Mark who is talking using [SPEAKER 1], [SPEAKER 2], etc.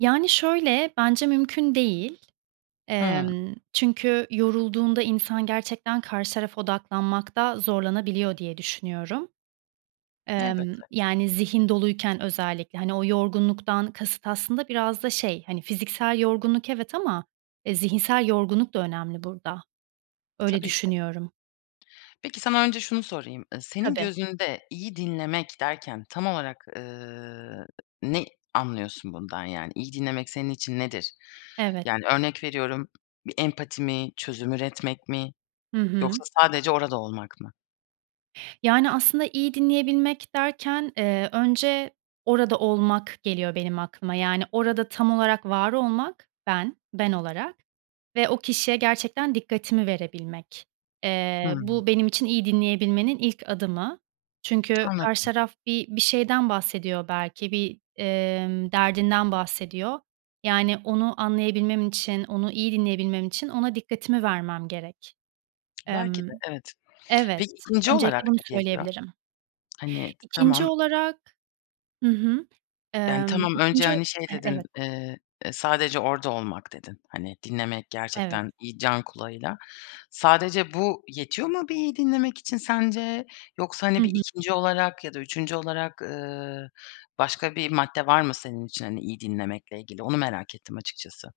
[SPEAKER 1] Yani, şöyle: Bence mümkün değil.
[SPEAKER 2] Hıı.
[SPEAKER 1] Emm, çünkü yorulduğunda insan gerçekten karşı tarafa odaklanmakta zorlanabiliyor diye düşünüyorum. Emm,
[SPEAKER 2] Elbette.
[SPEAKER 1] yani, zihin doluyken özellikle. Hani, o yorgunluktan kasıt aslında biraz da şey, hani, fiziksel yorgunluk, evet, ama, e, zihinsel yorgunluk da önemli burada. Öyle
[SPEAKER 2] Tabii ki.
[SPEAKER 1] düşünüyorum.
[SPEAKER 2] Peki, sana önce şunu sorayım: Iıı, senin
[SPEAKER 1] Tabii.
[SPEAKER 2] gözünde iyi dinlemek derken tam olarak, ııı, ne anlıyorsun bundan? Yani, iyi dinlemek senin için nedir?
[SPEAKER 1] Evet.
[SPEAKER 2] Yani, örnek veriyorum, bir empati mi, çözüm üretmek mi?
[SPEAKER 1] Hı hı.
[SPEAKER 2] Yoksa sadece orada olmak mı?
[SPEAKER 1] Yani, aslında iyi dinleyebilmek derken, eee, önce "orada olmak" geliyor benim aklıma. Yani, orada tam olarak var olmak, ben, ben olarak ve o kişiye gerçekten dikkatimi verebilmek. Eee,
[SPEAKER 2] Hıı.
[SPEAKER 1] bu benim için iyi dinleyebilmenin ilk adımı. Çünkü karşı
[SPEAKER 2] Anladım.
[SPEAKER 1] taraf bi bir şeyden bahsediyor belki, bir, emm, derdinden bahsediyor. Yani, onu anlayabilmem için, onu iyi dinleyebilmem için ona dikkatimi vermem gerek.
[SPEAKER 2] Belki de,
[SPEAKER 1] Emm
[SPEAKER 2] evet.
[SPEAKER 1] Evet.
[SPEAKER 2] Peki, 2'nci olarak
[SPEAKER 1] Öncelikle bunu
[SPEAKER 2] ne geliyor?
[SPEAKER 1] söyleyebilirim.
[SPEAKER 2] Hani, t
[SPEAKER 1] 2'nci
[SPEAKER 2] tamam
[SPEAKER 1] olarak Hı hı.
[SPEAKER 2] Yani,
[SPEAKER 1] Emm,
[SPEAKER 2] tamam. Önce,
[SPEAKER 1] 2'nci o
[SPEAKER 2] hani, şey
[SPEAKER 1] eh
[SPEAKER 2] dedin,
[SPEAKER 1] evet.
[SPEAKER 2] eee, eee, "Sadece orada olmak." dedin. Hani, dinlemek
[SPEAKER 1] Evet.
[SPEAKER 2] gerçekten iyi can kulağıyla. Sadece bu yetiyor mu bir iyi dinlemek için sence? Yoksa,
[SPEAKER 1] Hı
[SPEAKER 2] hani, bir
[SPEAKER 1] hı.
[SPEAKER 2] 2'nci olarak ya da 3'üncü olarak, ııı, başka bir madde var mı senin için, hani, iyi dinlemekle ilgili? Onu merak ettim açıkçası.